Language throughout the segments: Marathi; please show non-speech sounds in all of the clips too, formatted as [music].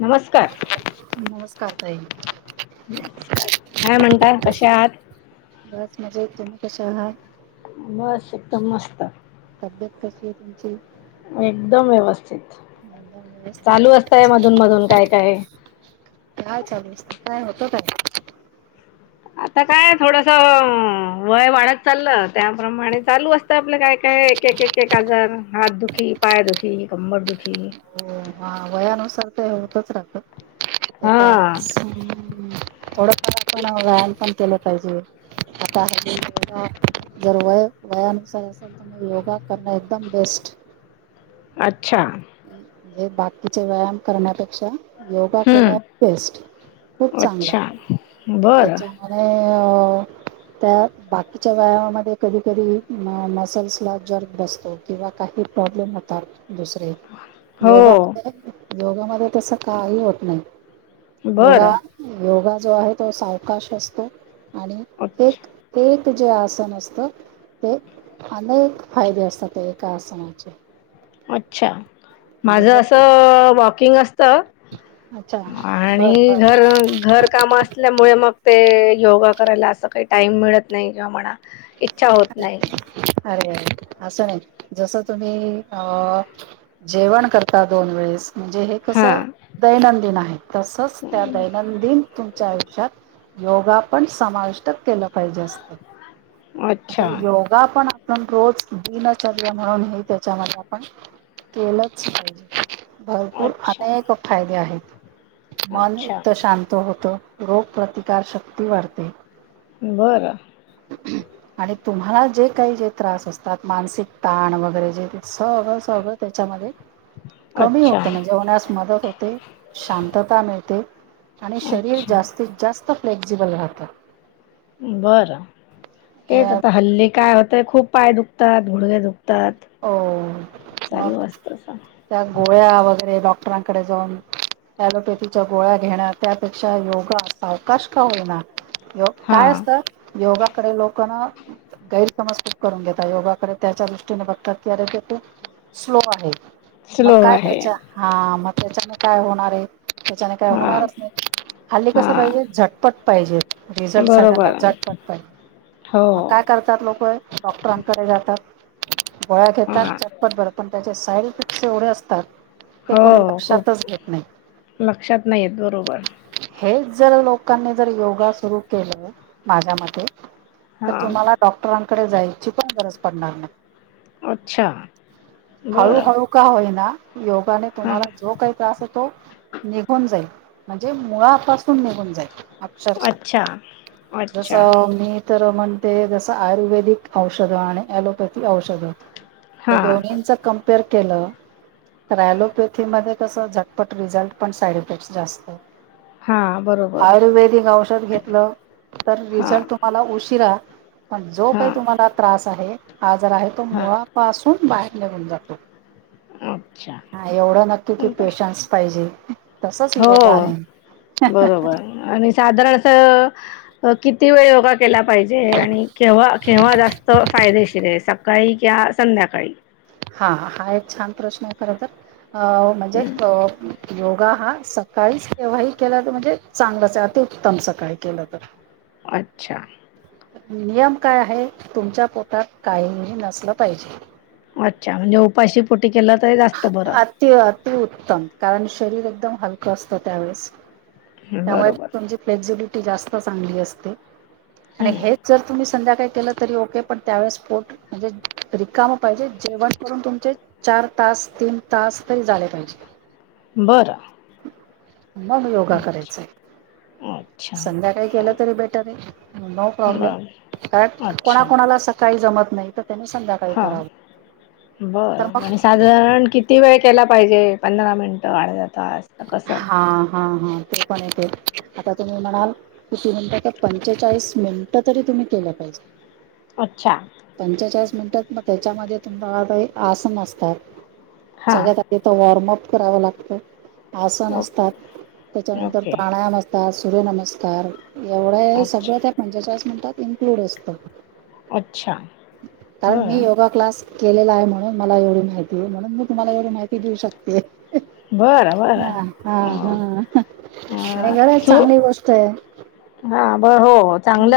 नमस्कार. नमस्कार ताई काय म्हणताय? कसे आहात? कसे आहात? बस एकदम मस्त. तब्येत कशी आहे तुमची? एकदम व्यवस्थित. [unintelligible] चालू असतंय मधून मधून काय काय काय चालू असत काय होत काय? आता काय थोडस वय वाढत चाललं त्याप्रमाणे चालू असतं आपलं काय काय एक एक एक आजार हात दुखी पाय दुखी कंबर दुखी. हो हा वयानुसार तर होतच राहत. ते हा तर आहेच [unintelligible] केलं पाहिजे आता योगा जर वय वयानुसार असेल तर मग योगा करणं एकदम बेस्ट. अच्छा. म्हणजे बाकीचा व्यायाम करण्यापेक्षा... योगा केव्हा हम्म बेस्ट खूप चांगला अच्छा बर त्याच्यामुळे... त्या बाकीच्या व्यायामामध्ये कधी कधी म मसल्सला जर्ब बसतो किंवा काही प्रॉब्लेम होतात दुसरे. योगा हो [unintelligible] योगामध्ये तस काही होत नाही. बर योगा योगा जो आहे तो सावकाश असतो. आणि ते ते अच्छा कीं ते जे आसन असत ते अनेक फायदे असतात ते एका आसनाचे. अच्छा. म्हणजे माझं जर असं वाक किंग अस अच्छा बर बर आणि घर घर काम असल्यामुळे मग ते योगा करायला असं काही टाइम मिळत नाही किंवा म्हणा इच्छा होत नाही अरे असं नाही जसं तुम्ही अ जेवण करता दोन वेळेस म्हणजे हे कस हां दैनंदिन आहे तसंच त्या दैनंदिन तुमच्या योगा पण समाविष्ट केलं पाहिजे असतात अच्छा [unintelligible] योगा [unintelligible] पण रोज दिनच-र्या म्हणून हे त्याच्यामध्ये आपण केलंच पाहिजे भरपूर अच्छा अनेक फायदे आहेत मन अच्छा एकत शांत होत रोग प्रतिकार शक्ती वाढते बरं आणि तुम्हाला जे काही जे त्रास असतात मानसिक ताण वगैरे जे सगळं सगळं त्याच्यामध्ये कमी अच्छा होत म्हणजे [inaudible] मदत होते शांतता मिळते आणि शरीर अच्छा जास्तीत जास्त फ्लेक्झिबल राहता बरं -तेच आता हल्ली काय होते ते खूप पाय दुखतायत गुडघे दुखतायत हो- मग- असतं असं त्या गोळ्या वगैरे [inaudible] डॉक्टरांकडे जाऊन ऍलोपॅथीच्या गोळ्या घेणार त्यापेक्षा योगा सावकाश का होईना [unintelligible] काय हां असत योगाकडे लोक ना गैरसमज खूप करून घेता योगाकडे त्याच्या दृष्टीने बघ तर [unintelligible] स्लो आहे मग स्लो काय आहे त्याच्या- हां मग त्याच्याने काय होणार आहे त्याच्याने काय हां होणारच नाही हल्ली कसं हां पाहिजे झटपट पाहिजे रिझल्ट सगळ्यांना बरोबर झटपट पाहिजे हो मग काय करतात लोक डॉक्टरांकडे जातात गोळ्या हां घेतात झटपट [inaudible] त्याचे साईड इफेक्टस एवढे असतात ते हो कोणी खूप लक्षातच घेत नाही -लक्षात नाहीे येत बरोबर हेच जर [unintelligible] लोकांनी जर योगा सुरू केल माझ्या मते तर हां तुम्हाला डॉक्टरां [inaudible] जायची पण गरज पडणार नाही अच्छा हाळू बरं हाळु काय्ये ना योगाने हां तुम्हाला जो काही त्रास होतो निघून जाईल म्हणजे मुळापासून निघून जाईल अक्षरश अच्छा जस अच्छा मी तर म्हणते जसं आयुर्वेदिक औषधं आणि ॲलोपॅथी औषधं या हां दोन्ंचा क र केलं कयलो प ध्ये कसं झटपट रिझल्ट पण साईड इफेक्ट् जास्त आहे हां बरोबर आयुर्वेदिक औषध घेतलं तर हां रिझल्ट तुम्हाला उशीिरा पण जो काही हां तुम्हाला त्रास आहे हाज ना तो हां मरा कसून बाहेर लागन जातो अच्छा हा एवढं नक्की कि पेशन्स पाहिजे तसच हो योगा आहे बरोबर आणि साधारण किती वेळ केला पाहिजे आणि केव्हा केव्हा जास्त फायदेशीर आहे काळी कि संध्याकाळी हा हा एक छान प्रश्न आहे खर तरर म्हणजे हं. योगा हा सकाळीच केव्हाही केला तर म्हणजे चांगलंच आहे अतिउत्तम सकाळी केलं तर अच्छा नियम काय आहे तुमच्या पोटात काही नसलं पाहिजे अच्छा म्हणजे उपाशीट अति अतिउत्तम कारण शरीर एकदम हलक असतो त्यावेेळेस त्यामुळे बरोबर तुमची फ्क्झ जास्त चांगली असते आणि हं. हेच जर तुम्ही संध्याकाळी केलं तरी ओके, पण त्यावेेळेस स् पोट म्हणजे रिकाम पाहिजे. जेवण करून तुमचे चार तास तीन तास तरी झाले पाहिजे. बरं. मग योगा अच्छा करायच आहे. अच्छा. संध्याकाळी केलं तरी बेटर आहे. नो प्रॉब्लेम, बरं. कारण कोणाकणाला सकाळी जमत नाही तर त्याने संध्याकाळी हा करावं तर बरं मग आणि साधारण किती वेळ केला पाहिजे. पंधरा मिनटं अर्धा तास. तास कसं. हा हा हा ते पण येते आता तुम्ही म्हणाल किती म्हणता तर पंचेचाळीस मिनिटं तरी तुम्ही केलं पाहिजे. अच्छा. मिनट मग त्याच्यामध्ये तुम्हाला काही आसन असतात. हां. सगळ्यात आधी तर वॉर्मअप करावं लागतं. आसन ओके. असतात. त्याच्यानंतर ओके. प्राणायाम असतात. सूर्यनमस्कार एवढं आहे अच्छा. सगळं त्या पंचेचाळीस मिनिटात इन्क्लूड असत. अच्छा. कारण मी बरं. योगा क्लास केलेला आहे म्हणून मला एवढी माहिती आहे. म्हणून मी तुम्हाला एवढी माहिती देऊ शकते. बरं. बरं. हा हा अ, हा आणि खरच चांगली गोष्ट आहे. हा. हो चांगलं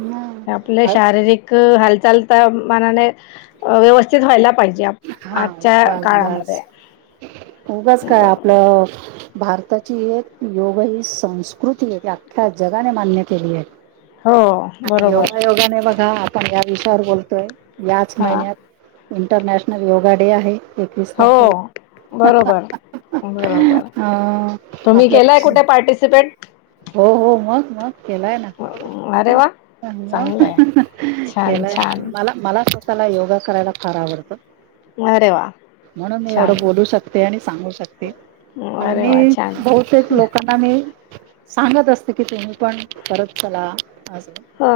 हा. आपले अ- शारीरिक हालचाल तर मनाने व्यवस्थित व्हायला पाहिजे आप हा आजच्या बास बास काळामध्ये. उघच काय बरोबर. आपलं. भारताची एक योग ही संस्कृती आहे. ती अख्या जगाने मान्य केली आहे. हो बरोबर. पण या विषयावर बोलतोय. याच हा महिन्यात इंटरनॅशनल योगा डे आहे. एकवीस हो तारखेला बरोबर बरोबर. अं, तुम्ही आपल्या केलाय कुठे पार्टिसिपेट हो हो मग मग. केलाय ना अरे वा चांगलंय छान केलाय छान मला मला त्याला योगा करायला फार आवडतं अरे वा म्हणून मी एवढं छान बोलू शकते आणि सांू शकता आणि अरे वा मी छान बहुतेक लोकांना मी सांगत असते की तुम्ही पण करत चला अस ह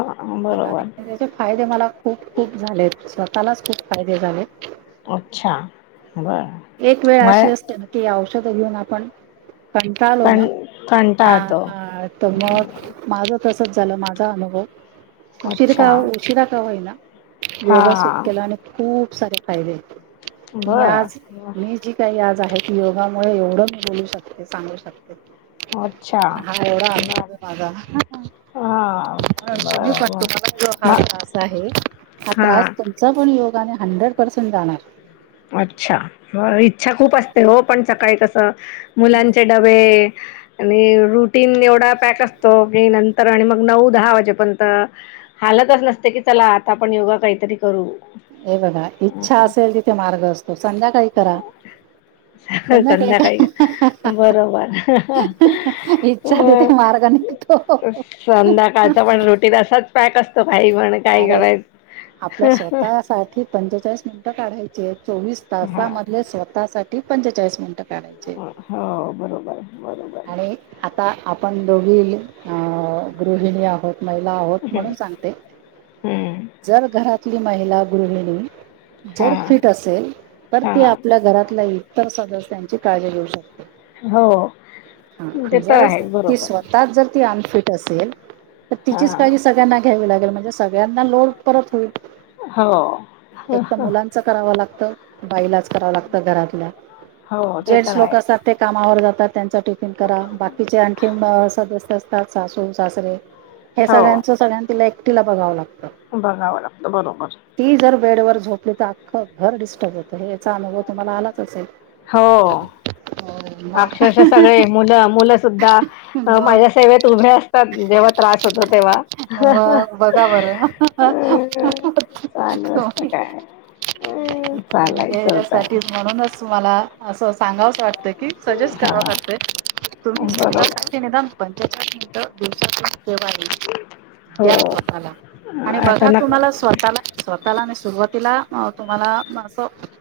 आणि बरोबर त्याचे फायदे मला खूप खूप झालेत स् त्यालाच खूप फायदे झाले अच्छा ब म तुमच्या घरी येऊन आपण कंटाळलो कंण ना कंण हा तर मग माझ तस तसच झाल माझा अनुभव उशीर अच्छा का उशिरा का होईना हा योगा सुरू केला आणि खूप खूप सारे फायदेत मी आज बरं मी जी काही आज आहे योगामुळे एवढ मी बोलू शकते सांगू शकते अच्छा हा एवढा बर अनुभव आहे माझा हा तुम्ही पण बरं बर तुम्हाला जो म हा त्रास आहे हा त्रास तुमचा पण योग योगाने हंड्रेडपर्सेंट जाणार अच्छा इच्छा खूप असते हो पण सकाळी कस मुलांचे डबे आणि रुटीन एवढा पॅक असतो क नंतर आणि मग नऊ दहा वाजेपर्यंत हालतच नसते की चला आता आपण योगा काहीतरी करू ये बघा इच्छा असा. असेल तिथे मार्ग असतो संध्याकाळी करा संध्याकाळी बरोबर. काय इच्छा तेथे अ मार्ग निघतो संध्याकाळचा पण रुटीन असाच पॅक काही म्हण काय अरे करायचं आपल्या स्वतः साठी पंचेचाळीस मिनिट काढायचेत चोवीस हां. तासामधले स्वतःसाठी पंचेचाळीस मिनिटात काढायचे हो बरोबर, बरोबर. आणि आता आपण दोघी गृहिणी आहोत महिला आहोत म्हणून हं, सांग हं. जर घरा महिला गृहिणी जर हां, फिट असेल, तर ती हां. आपल्या घरातला तर सदस्य त्यांची काळजी घेऊ शकते. हो ते हा तर जरच आहे ती बरोबर. स्वतःच जर ती अनफिट असेल. तर तिचीच हा काळजी सगळ्यांना. ठेवावी लागेल म्हणजे सगळ्यांना लोड परत होईल. हो एक तर मुलांच करावं लागतं. बाईलाच करावं लागत घरातल्या. हो ते तर जेट्स लोक असतात आहेच ते कामावर जातात. त्यांचा टिफिन करा बाकीचे आणखी सदस्य असतात सासून सासरे हे सगळ्यांच सगळ्यां. एकटीला बघावं लागतं. बघाव ला आपलं बरोबर. बेड वर झोपली तर अखं घर डिस्टर्ब होतं हे याचा अनुभव तुम्हाला आलाच असेल. हो हो मग अक्षरश सगळे मुलं मुलं सुद्धा मग माझ्या सेवेत उभे असतात जेव्हा त्रास होतो तेव्हा.. ब बघा बरं अ, चालू असतं त्ही काय अं तुम्ही चालायचं यासाठीच होतं म्हणूनच मला असं सांगावं वाटतंय सजेस्ट हा करातय बरोबर तुम्हीव निम पं. तर दुस. हो द्या स्वतःला आणि आता बघा नक तुम्हाला स्वतःला स्वतःला आणि सुरु तला तुम्हाला.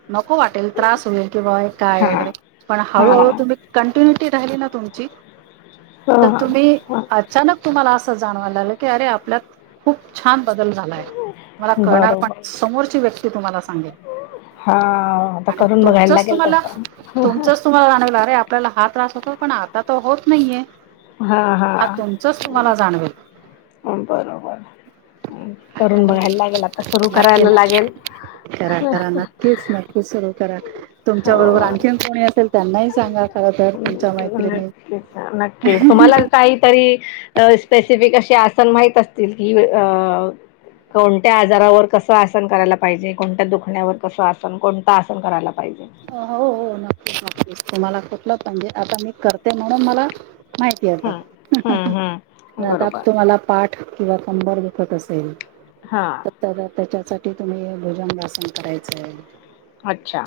नको वाटेल त्रास होईल कि बाय काय हा वगैरे पण हा हळूहळू तुम्ही हो कंटिन्युटी राहिली न. तुमची तर हां तुम्ही हां अचानक तुम्हाला अस. जाणवायला लागेल. अरे आपला खूप छान. बदल झालाय मला कळणार पण बरोबर समोरची व्यक्ती तुम्हाला सांगेल हा आता आणि करून बघायला तुमचच लागेल तुम्हाला तसं तुमचच तुम्हाला जाणवलं अरे आपल्याला हा त्रास होता. पण आता त होत नाहीये. हा त्यांचच तुम्हाला जाणवेल. बरोबर करून आणि बघायला लागेल आता सुरु नक्की करायला नक्की लागेल करा करा नक्कीच नक्कीच सुरू करा तुमच्या बरोबर हो आणखीन कोणी असेल त्यांनाही सांगा खर तरर तुमच्या मैत्रिणी नक्कीच नक्कीच तुम्हाला काहीतरी अ, स्पेसिफिक असे आसन माहित असतील की अ कोणत्या आजारावर कसं आसन करायला पाहिजे कोणत्या दुखण्यावर कसं आसन कोणतं आसन करायला पाहिजे. हो हो नक्कीच नक्कीच तुम्हाला कुठलं पाणजे आता मी करते म्हणून मला माहिती आता हं, हं, हं. आता बरोबर तुम्हाला पाठ किंवा कंबर दुखत असेल हां त्याच्यासाठी तुम्ही भोजन वासन करायचंय अच्छा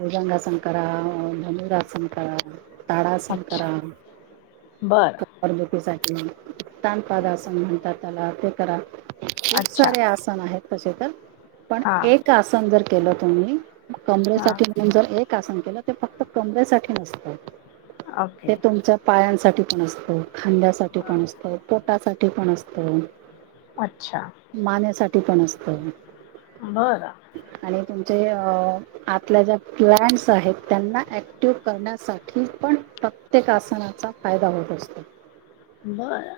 भुजंगासन करा. ताडासन करा अच्छा बरं कंबर दुखी साठी हम् ताणपाड असं म्हणतात चला ते करा खूप अच्छा सारे आसन आहेत असं का पण हां एक आसन जर केलं तुम्ही हां कमरासाठी म्हण जर एक आसन केलं ते फक्त कमरेसाठी नसतं ओके. ते तुमच्या पाया साठी पण असतो खांद्यासाठीठी पण असतो पोटासाठी के पण असतं अच्छा ते पण् असतं बरं आणि तुमचे अ आपल्या ज्या प्लड्स आहेत त्यांना ऍक्टिव करण्यासाठी पण प्रत्येक आसनाचा फायदा होत असतो. बरं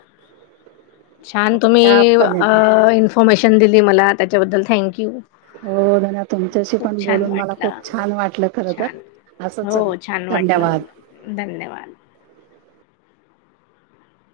छान असं तुम्ही त्या पण येते इन्फॉर्मेशन दिली मला त्याच्याबद्दल थँक्यू हो ना तुमच्याशी पण बोलून मला वाटलं. खूप छान वाटलं खर तर छान. असंच हो, छान वाटलं. धन्यवाद धन्यवाद.